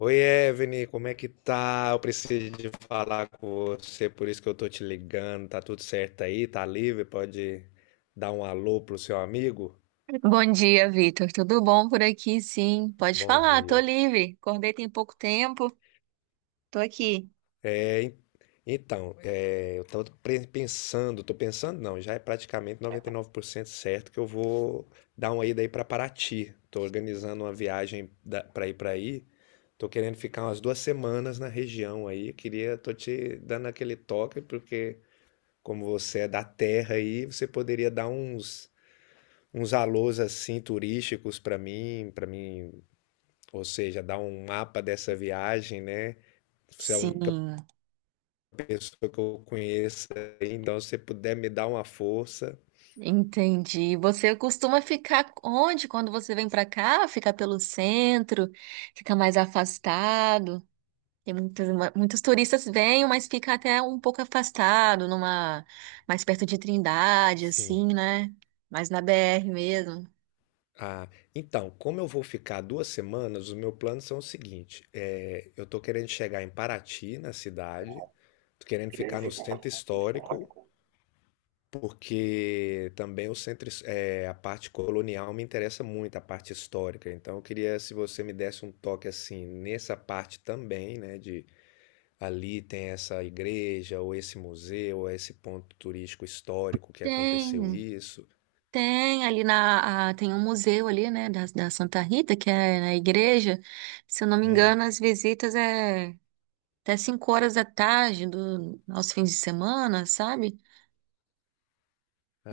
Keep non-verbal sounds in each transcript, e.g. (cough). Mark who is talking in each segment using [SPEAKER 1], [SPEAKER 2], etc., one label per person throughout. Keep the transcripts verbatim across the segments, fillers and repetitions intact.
[SPEAKER 1] Oi, Evne, como é que tá? Eu preciso de falar com você, por isso que eu tô te ligando. Tá tudo certo aí? Tá livre? Pode dar um alô pro seu amigo?
[SPEAKER 2] Bom dia, Vitor. Tudo bom por aqui? Sim, pode
[SPEAKER 1] Bom
[SPEAKER 2] falar, tô
[SPEAKER 1] dia.
[SPEAKER 2] livre. Acordei tem pouco tempo, tô aqui.
[SPEAKER 1] É, en- então, é, eu tô pre- pensando, tô pensando não, já é praticamente noventa e nove por cento certo que eu vou dar uma ida aí pra Paraty. Tô organizando uma viagem da, pra ir pra aí. Tô querendo ficar umas duas semanas na região aí. Queria, tô te dando aquele toque porque como você é da terra aí, você poderia dar uns uns alôs assim turísticos para mim, para mim, ou seja, dar um mapa dessa viagem, né? Você é a única
[SPEAKER 2] Sim,
[SPEAKER 1] pessoa que eu conheço, aí, então se você puder me dar uma força.
[SPEAKER 2] entendi. Você costuma ficar onde quando você vem pra cá? Fica pelo centro, fica mais afastado. Tem muitos, muitos turistas vêm, mas fica até um pouco afastado, numa mais perto de Trindade,
[SPEAKER 1] Sim.
[SPEAKER 2] assim, né? Mais na B R mesmo.
[SPEAKER 1] Ah, então, como eu vou ficar duas semanas, os meus planos são o seguinte: é, eu tô querendo chegar em Paraty, na cidade, tô querendo ficar no centro histórico. Porque também o centro, his- é, a parte colonial me interessa muito, a parte histórica. Então, eu queria se você me desse um toque assim nessa parte também, né? De ali tem essa igreja, ou esse museu, ou esse ponto turístico histórico que aconteceu
[SPEAKER 2] Tem.
[SPEAKER 1] isso.
[SPEAKER 2] Tem ali na, a- tem um museu ali, né, da, da Santa Rita, que é na igreja. Se eu não me
[SPEAKER 1] Hum.
[SPEAKER 2] engano, as visitas é até cinco horas da tarde do, aos fins de semana, sabe?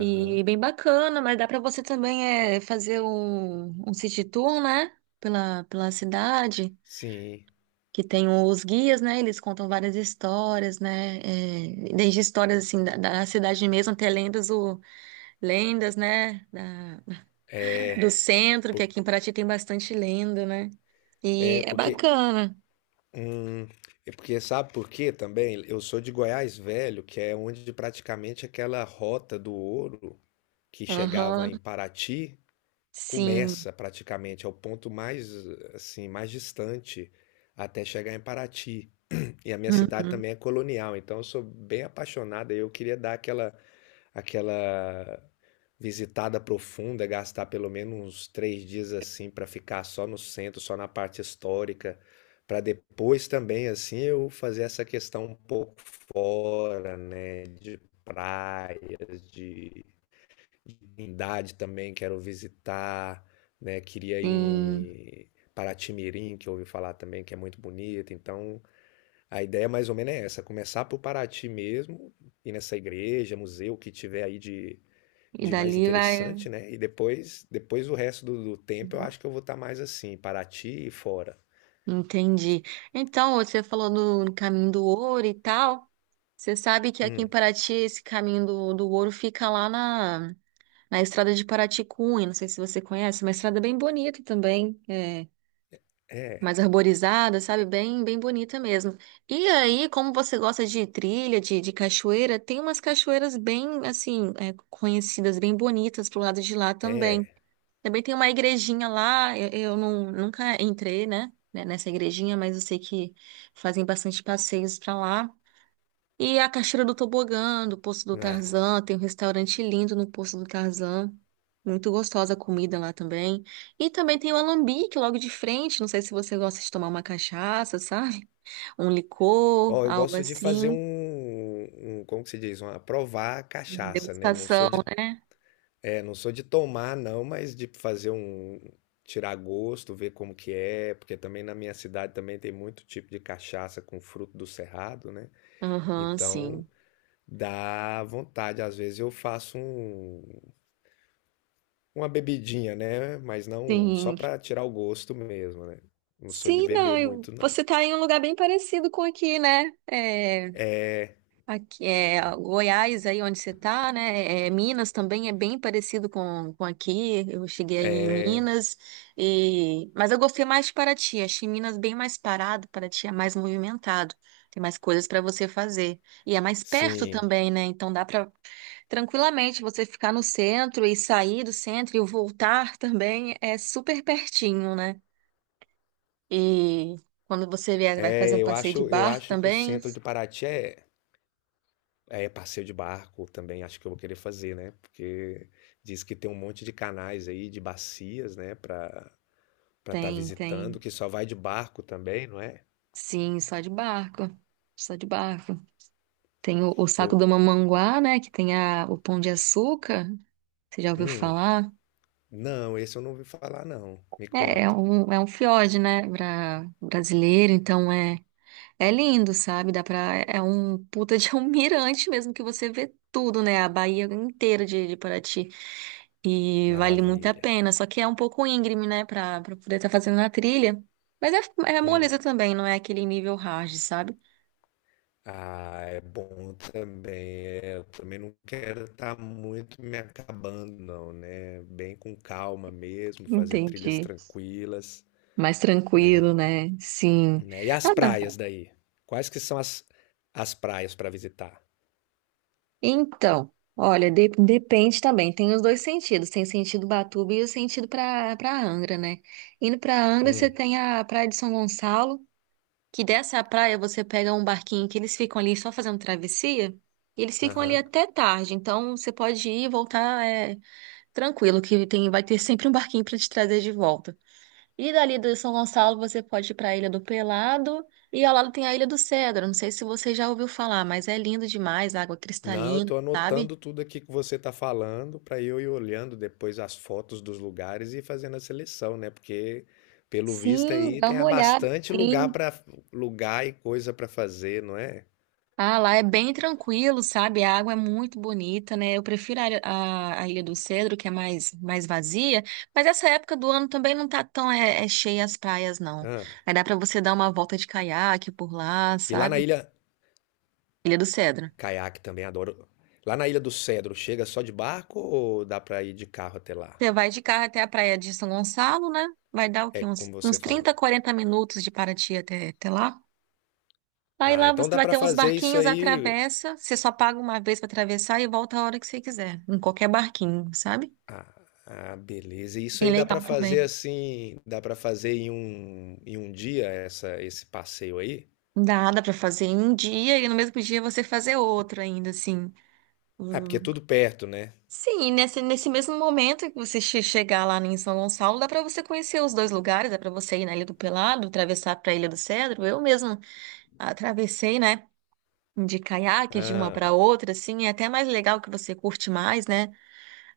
[SPEAKER 2] E bem bacana, mas dá para você também é, fazer um, um city tour, né, pela, pela cidade,
[SPEAKER 1] Sim.
[SPEAKER 2] que tem os guias, né, eles contam várias histórias, né, é, desde histórias, assim, da, da cidade mesmo até lendas, o, lendas, né, do centro, que
[SPEAKER 1] Por-
[SPEAKER 2] aqui em Paraty tem bastante lenda, né?
[SPEAKER 1] é
[SPEAKER 2] E é
[SPEAKER 1] porque.
[SPEAKER 2] bacana.
[SPEAKER 1] Hum, É porque sabe por quê também? Eu sou de Goiás Velho, que é onde praticamente aquela rota do ouro que chegava
[SPEAKER 2] Aham,
[SPEAKER 1] em Paraty.
[SPEAKER 2] sim.
[SPEAKER 1] Começa praticamente, é o ponto mais, assim, mais distante até chegar em Paraty. E a minha cidade
[SPEAKER 2] Uhum,
[SPEAKER 1] também é colonial, então eu sou bem apaixonado e eu queria dar aquela, aquela visitada profunda, gastar pelo menos uns três dias assim para ficar só no centro, só na parte histórica, para depois também assim eu fazer essa questão um pouco fora, né, de praias, de Trindade também quero visitar, né? Queria ir
[SPEAKER 2] sim.
[SPEAKER 1] em Paraty-Mirim, que eu ouvi falar também que é muito bonito. Então, a ideia mais ou menos é essa, começar por Paraty mesmo, ir nessa igreja, museu o que tiver aí de,
[SPEAKER 2] E
[SPEAKER 1] de mais
[SPEAKER 2] dali vai.
[SPEAKER 1] interessante, né? E depois, depois o resto do, do tempo eu acho que eu vou estar mais assim, Paraty e fora.
[SPEAKER 2] Entendi. Então, você falou do do caminho do ouro e tal. Você sabe que aqui em
[SPEAKER 1] Hum,
[SPEAKER 2] Paraty esse caminho do, do ouro fica lá na, na estrada de Paraty-Cunha. Não sei se você conhece, é uma estrada bem bonita também. É,
[SPEAKER 1] é,
[SPEAKER 2] mais arborizada, sabe? Bem, bem bonita mesmo. E aí, como você gosta de trilha, de, de cachoeira, tem umas cachoeiras bem, assim, é, conhecidas, bem bonitas pro lado de lá também.
[SPEAKER 1] é.
[SPEAKER 2] Também tem uma igrejinha lá, eu, eu não, nunca entrei, né, né, nessa igrejinha, mas eu sei que fazem bastante passeios pra lá. E a cachoeira do tobogã, do Poço do
[SPEAKER 1] Na...
[SPEAKER 2] Tarzan, tem um restaurante lindo no Poço do Tarzan. Muito gostosa a comida lá também. E também tem o alambique logo de frente. Não sei se você gosta de tomar uma cachaça, sabe? Um licor,
[SPEAKER 1] Ó, eu
[SPEAKER 2] algo
[SPEAKER 1] gosto de fazer
[SPEAKER 2] assim.
[SPEAKER 1] um, um, como que se diz, uma provar
[SPEAKER 2] Uma
[SPEAKER 1] cachaça, né? Não sou
[SPEAKER 2] degustação,
[SPEAKER 1] de
[SPEAKER 2] né?
[SPEAKER 1] É, não sou de tomar não, mas de fazer um tirar gosto, ver como que é, porque também na minha cidade também tem muito tipo de cachaça com fruto do cerrado, né?
[SPEAKER 2] Aham,
[SPEAKER 1] Então
[SPEAKER 2] sim.
[SPEAKER 1] dá vontade, às vezes eu faço um, uma bebidinha, né? Mas não só
[SPEAKER 2] Sim.
[SPEAKER 1] para tirar o gosto mesmo, né? Não sou de
[SPEAKER 2] Sim, não,
[SPEAKER 1] beber
[SPEAKER 2] eu-
[SPEAKER 1] muito não.
[SPEAKER 2] você tá em um lugar bem parecido com aqui, né? Aqui é Goiás aí onde você está, né? É, Minas também é bem parecido com, com aqui. Eu cheguei aí em Minas e mas eu gostei mais de Paraty. Achei Minas bem mais parado, Paraty é mais movimentado. Tem mais coisas para você fazer e é mais perto
[SPEAKER 1] Sim.
[SPEAKER 2] também, né? Então dá para tranquilamente você ficar no centro e sair do centro e voltar (laughs) também é super pertinho, né? E quando você vier, vai fazer
[SPEAKER 1] É,
[SPEAKER 2] um
[SPEAKER 1] eu
[SPEAKER 2] passeio de
[SPEAKER 1] acho, eu
[SPEAKER 2] barco
[SPEAKER 1] acho que o
[SPEAKER 2] também.
[SPEAKER 1] centro de Paraty é. É, passeio de barco também acho que eu vou querer fazer, né? Porque diz que tem um monte de canais aí, de bacias, né? Pra estar tá
[SPEAKER 2] Tem,
[SPEAKER 1] visitando,
[SPEAKER 2] tem
[SPEAKER 1] que só vai de barco também, não é?
[SPEAKER 2] Sim, só de barco. Só de barco. Tem o, o saco
[SPEAKER 1] Eu,
[SPEAKER 2] do Mamanguá, né? Que tem a, o Pão de Açúcar. Você já ouviu
[SPEAKER 1] hum,
[SPEAKER 2] falar?
[SPEAKER 1] não, esse eu não ouvi falar, não. Me
[SPEAKER 2] É, é
[SPEAKER 1] conta.
[SPEAKER 2] um, é um fiord, né? Pra, brasileiro, então é, é lindo, sabe? Dá pra, é é um puta de um (laughs) mirante mesmo que você vê tudo, né? A Bahia inteira de, de Paraty. E vale muito a
[SPEAKER 1] Maravilha.
[SPEAKER 2] pena. Só que é um pouco íngreme, né? Pra, pra poder estar fazendo na trilha. Mas é, é
[SPEAKER 1] Hum.
[SPEAKER 2] moleza também, não é aquele nível hard, sabe?
[SPEAKER 1] Ah, é bom também. É, eu também não quero estar muito me acabando, não, né? Bem com calma mesmo, fazer trilhas
[SPEAKER 2] Entendi.
[SPEAKER 1] tranquilas,
[SPEAKER 2] Mais
[SPEAKER 1] né?
[SPEAKER 2] tranquilo, né? Sim.
[SPEAKER 1] Né? E as
[SPEAKER 2] Ah,
[SPEAKER 1] praias daí? Quais que são as, as praias para visitar?
[SPEAKER 2] então, olha, de- depende também. Tem os dois sentidos. Tem sentido Batuba e o sentido para para Angra, né? Indo para Angra, você
[SPEAKER 1] Hum,
[SPEAKER 2] tem a Praia de São Gonçalo, que dessa praia você pega um barquinho que eles ficam ali só fazendo travessia, e eles ficam ali
[SPEAKER 1] aham.
[SPEAKER 2] até tarde. Então, você pode ir e voltar é, tranquilo, que tem vai ter sempre um barquinho para te trazer de volta. E dali do São Gonçalo você pode ir para a Ilha do Pelado e ao lado tem a Ilha do Cedro. Não sei se você já ouviu falar, mas é lindo demais, água
[SPEAKER 1] Não, eu
[SPEAKER 2] cristalina,
[SPEAKER 1] tô
[SPEAKER 2] sabe?
[SPEAKER 1] anotando tudo aqui que você tá falando para eu ir olhando depois as fotos dos lugares e fazendo a seleção, né? Porque pelo visto
[SPEAKER 2] Sim,
[SPEAKER 1] aí
[SPEAKER 2] dá
[SPEAKER 1] tem
[SPEAKER 2] uma
[SPEAKER 1] há
[SPEAKER 2] olhada,
[SPEAKER 1] bastante lugar
[SPEAKER 2] sim.
[SPEAKER 1] para lugar e coisa para fazer, não é?
[SPEAKER 2] Ah, lá é bem tranquilo, sabe? A água é muito bonita, né? Eu prefiro a, ilha- a, a Ilha do Cedro, que é mais, mais vazia, mas essa época do ano também não tá tão é, é cheia as praias, não.
[SPEAKER 1] Ah.
[SPEAKER 2] Aí dá para você dar uma volta de caiaque por lá,
[SPEAKER 1] E lá na
[SPEAKER 2] sabe?
[SPEAKER 1] ilha
[SPEAKER 2] Ilha do Cedro.
[SPEAKER 1] caiaque também adoro. Lá na Ilha do Cedro, chega só de barco ou dá para ir de carro até lá?
[SPEAKER 2] Você vai de carro até a praia de São Gonçalo, né? Vai dar o
[SPEAKER 1] É
[SPEAKER 2] quê? Uns,
[SPEAKER 1] como você
[SPEAKER 2] uns
[SPEAKER 1] falou.
[SPEAKER 2] trinta, quarenta minutos de Paraty até, até lá. Aí
[SPEAKER 1] Ah,
[SPEAKER 2] lá
[SPEAKER 1] então
[SPEAKER 2] você
[SPEAKER 1] dá
[SPEAKER 2] vai
[SPEAKER 1] para
[SPEAKER 2] ter uns
[SPEAKER 1] fazer isso
[SPEAKER 2] barquinhos,
[SPEAKER 1] aí.
[SPEAKER 2] atravessa. Você só paga uma vez para atravessar e volta a hora que você quiser, em qualquer barquinho, sabe?
[SPEAKER 1] Ah, ah, beleza. Isso
[SPEAKER 2] Bem
[SPEAKER 1] aí dá pra
[SPEAKER 2] legal
[SPEAKER 1] fazer
[SPEAKER 2] também.
[SPEAKER 1] assim, dá pra fazer em um, em um dia essa, esse passeio aí?
[SPEAKER 2] Dá, dá para fazer em um dia e no mesmo dia você fazer outro ainda, assim.
[SPEAKER 1] Ah, porque é
[SPEAKER 2] Hum.
[SPEAKER 1] tudo perto, né?
[SPEAKER 2] Sim, e nesse, nesse mesmo momento que você che- chegar lá em São Gonçalo, dá para você conhecer os dois lugares, dá para você ir na Ilha do Pelado, atravessar para a Ilha do Cedro. Eu mesmo atravessei, né? De caiaque de uma para
[SPEAKER 1] Ah,
[SPEAKER 2] outra, assim, é até mais legal que você curte mais, né?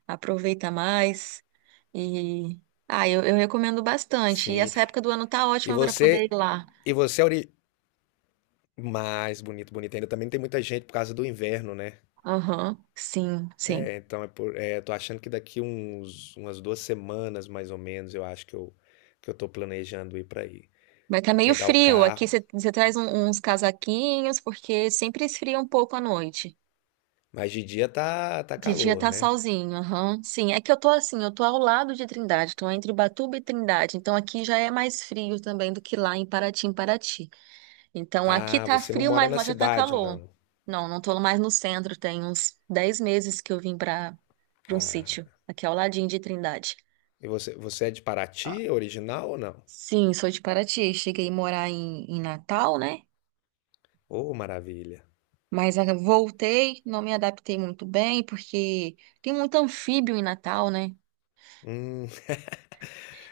[SPEAKER 2] Aproveita mais. E ah, eu, eu recomendo bastante. E
[SPEAKER 1] sim.
[SPEAKER 2] essa época do ano tá
[SPEAKER 1] E
[SPEAKER 2] ótima para poder ir
[SPEAKER 1] você,
[SPEAKER 2] lá.
[SPEAKER 1] e você é ori... mais bonito, bonito ainda. Também tem muita gente por causa do inverno, né?
[SPEAKER 2] Aham, sim, sim.
[SPEAKER 1] É, então é por, é, tô achando que daqui uns, umas duas semanas, mais ou menos, eu acho que eu, que eu tô planejando ir pra aí.
[SPEAKER 2] Vai tá meio
[SPEAKER 1] Pegar o
[SPEAKER 2] frio aqui.
[SPEAKER 1] carro.
[SPEAKER 2] Você você traz um- uns casaquinhos, porque sempre esfria um pouco à noite.
[SPEAKER 1] Mas de dia tá, tá
[SPEAKER 2] De dia
[SPEAKER 1] calor,
[SPEAKER 2] tá
[SPEAKER 1] né?
[SPEAKER 2] solzinho, aham. Sim, é que eu tô assim, eu tô ao lado de Trindade, tô entre Batuba e Trindade, então aqui já é mais frio também do que lá em Paraty, em Paraty. Então aqui
[SPEAKER 1] Ah,
[SPEAKER 2] tá
[SPEAKER 1] você não
[SPEAKER 2] frio,
[SPEAKER 1] mora
[SPEAKER 2] mas
[SPEAKER 1] na
[SPEAKER 2] lá já tá
[SPEAKER 1] cidade,
[SPEAKER 2] calor.
[SPEAKER 1] não.
[SPEAKER 2] Não, não tô mais no centro, tem uns dez meses que eu vim pra para um sítio,
[SPEAKER 1] Ah.
[SPEAKER 2] aqui ao ladinho de Trindade.
[SPEAKER 1] E você, você é de Paraty, original ou não?
[SPEAKER 2] Sim, sou de Paraty, cheguei a morar em, em Natal, né?
[SPEAKER 1] Oh, maravilha.
[SPEAKER 2] Mas ah, voltei, não me adaptei muito bem, porque tem muito anfíbio em Natal, né?
[SPEAKER 1] Hum,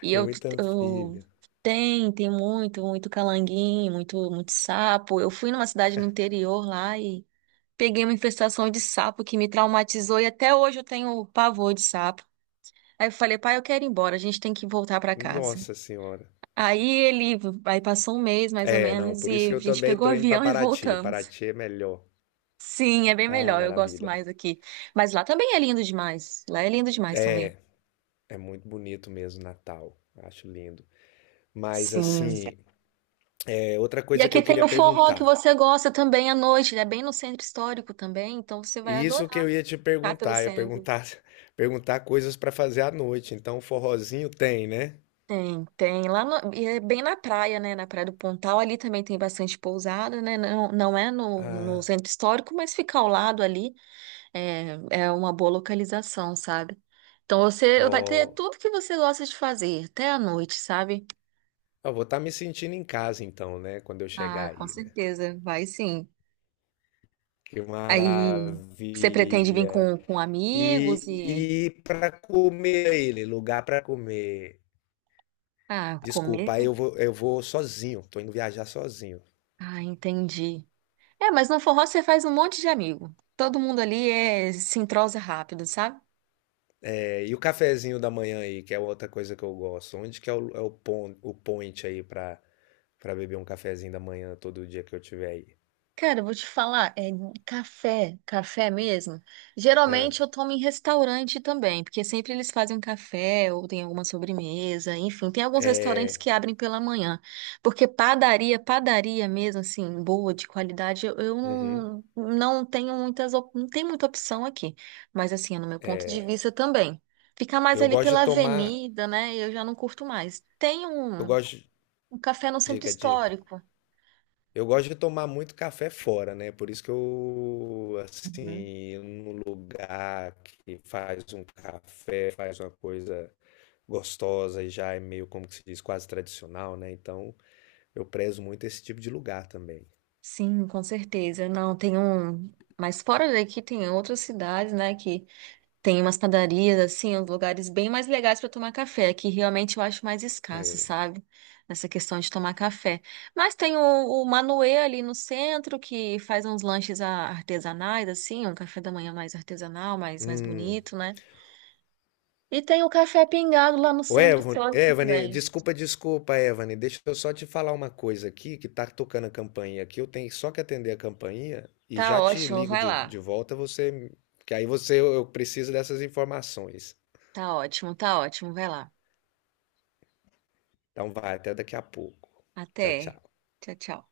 [SPEAKER 2] E
[SPEAKER 1] é
[SPEAKER 2] eu,
[SPEAKER 1] muito
[SPEAKER 2] eu
[SPEAKER 1] anfíbia.
[SPEAKER 2] tem, tem muito, muito calanguinho, muito, muito sapo. Eu fui numa cidade no interior lá. Peguei uma infestação de sapo que me traumatizou e até hoje eu tenho pavor de sapo. Aí eu falei, pai, eu quero ir embora, a gente tem que voltar pra casa.
[SPEAKER 1] Nossa senhora.
[SPEAKER 2] Aí ele, aí passou um mês mais ou
[SPEAKER 1] É, não,
[SPEAKER 2] menos
[SPEAKER 1] por isso
[SPEAKER 2] e
[SPEAKER 1] que
[SPEAKER 2] a
[SPEAKER 1] eu
[SPEAKER 2] gente
[SPEAKER 1] também
[SPEAKER 2] pegou o
[SPEAKER 1] tô indo pra
[SPEAKER 2] avião (laughs) e
[SPEAKER 1] Paraty.
[SPEAKER 2] voltamos.
[SPEAKER 1] Paraty é melhor.
[SPEAKER 2] Sim, é bem
[SPEAKER 1] Ah,
[SPEAKER 2] melhor, eu gosto
[SPEAKER 1] maravilha.
[SPEAKER 2] mais aqui. Mas lá também é lindo demais. Lá é lindo demais também.
[SPEAKER 1] É, é muito bonito mesmo Natal. Acho lindo. Mas
[SPEAKER 2] Sim.
[SPEAKER 1] assim, é outra
[SPEAKER 2] E
[SPEAKER 1] coisa que
[SPEAKER 2] aqui
[SPEAKER 1] eu
[SPEAKER 2] tem
[SPEAKER 1] queria
[SPEAKER 2] o forró que
[SPEAKER 1] perguntar.
[SPEAKER 2] você gosta também à noite, ele é bem no centro histórico também, então você vai
[SPEAKER 1] E isso que
[SPEAKER 2] adorar
[SPEAKER 1] eu ia te
[SPEAKER 2] ficar pelo
[SPEAKER 1] perguntar, ia
[SPEAKER 2] centro.
[SPEAKER 1] perguntar, (laughs) perguntar coisas pra fazer à noite. Então, forrozinho tem, né?
[SPEAKER 2] Tem, tem. Lá no- e é bem na praia, né? Na Praia do Pontal, ali também tem bastante pousada, né? Não, não é no, no
[SPEAKER 1] Ah,
[SPEAKER 2] centro histórico, mas fica ao lado ali é, é uma boa localização, sabe? Então você vai ter
[SPEAKER 1] ó,
[SPEAKER 2] tudo que você gosta de fazer, até à noite, sabe?
[SPEAKER 1] eu vou estar me sentindo em casa então, né, quando eu
[SPEAKER 2] Ah,
[SPEAKER 1] chegar
[SPEAKER 2] com
[SPEAKER 1] aí, né?
[SPEAKER 2] certeza, vai sim.
[SPEAKER 1] Que
[SPEAKER 2] Aí você pretende vir
[SPEAKER 1] maravilha!
[SPEAKER 2] com, com amigos
[SPEAKER 1] E,
[SPEAKER 2] e
[SPEAKER 1] e para comer ele, lugar para comer.
[SPEAKER 2] ah, comer?
[SPEAKER 1] Desculpa, aí eu vou, eu vou sozinho, tô indo viajar sozinho.
[SPEAKER 2] Ah, entendi. É, mas no forró você faz um monte de amigo. Todo mundo ali é, se entrosa rápido, sabe?
[SPEAKER 1] É, e o cafezinho da manhã aí, que é outra coisa que eu gosto. Onde que é o, é o, pon- o point aí pra, pra beber um cafezinho da manhã todo dia que eu tiver aí?
[SPEAKER 2] Cara, eu vou te falar, é café, café mesmo.
[SPEAKER 1] Ah,
[SPEAKER 2] Geralmente eu tomo em restaurante também, porque sempre eles fazem um café ou tem alguma sobremesa, enfim, tem alguns restaurantes
[SPEAKER 1] é,
[SPEAKER 2] que abrem pela manhã. Porque padaria, padaria mesmo, assim, boa, de qualidade, eu, eu
[SPEAKER 1] uhum.
[SPEAKER 2] não, não, tenho muitas, op- não tem muita opção aqui. Mas assim, é no meu ponto de vista também. Ficar mais
[SPEAKER 1] Eu
[SPEAKER 2] ali
[SPEAKER 1] gosto de
[SPEAKER 2] pela
[SPEAKER 1] tomar.
[SPEAKER 2] avenida, né? Eu já não curto mais. Tem
[SPEAKER 1] Eu
[SPEAKER 2] um,
[SPEAKER 1] gosto. de-
[SPEAKER 2] um café no centro
[SPEAKER 1] Diga, diga.
[SPEAKER 2] histórico.
[SPEAKER 1] Eu gosto de tomar muito café fora, né? Por isso que eu, assim, num lugar que faz um café, faz uma coisa gostosa e já é meio, como que se diz, quase tradicional, né? Então, eu prezo muito esse tipo de lugar também.
[SPEAKER 2] Sim, com certeza. Não, tem um. Mas fora daqui tem outras cidades, né, que tem umas padarias, assim, uns lugares bem mais legais para tomar café, que realmente eu acho mais escasso,
[SPEAKER 1] É.
[SPEAKER 2] sabe? Nessa questão de tomar café. Mas tem o, o Manuê ali no centro, que faz uns lanches a- artesanais, assim, um café da manhã mais artesanal, mais, mais
[SPEAKER 1] Hum.
[SPEAKER 2] bonito, né? E tem o Café Pingado lá no
[SPEAKER 1] Ô,
[SPEAKER 2] centro
[SPEAKER 1] Evan-
[SPEAKER 2] histórico
[SPEAKER 1] Evane,
[SPEAKER 2] também.
[SPEAKER 1] desculpa, desculpa, Evane. Deixa eu só te falar uma coisa aqui, que tá tocando a campainha aqui. Eu tenho só que atender a campainha e
[SPEAKER 2] Tá
[SPEAKER 1] já te
[SPEAKER 2] ótimo,
[SPEAKER 1] ligo
[SPEAKER 2] vai
[SPEAKER 1] de,
[SPEAKER 2] lá.
[SPEAKER 1] de volta, você, que aí você, eu eu preciso dessas informações.
[SPEAKER 2] Tá ótimo, tá ótimo, vai lá.
[SPEAKER 1] Então vai, até daqui a pouco. Tchau,
[SPEAKER 2] Até.
[SPEAKER 1] tchau.
[SPEAKER 2] Tchau, tchau.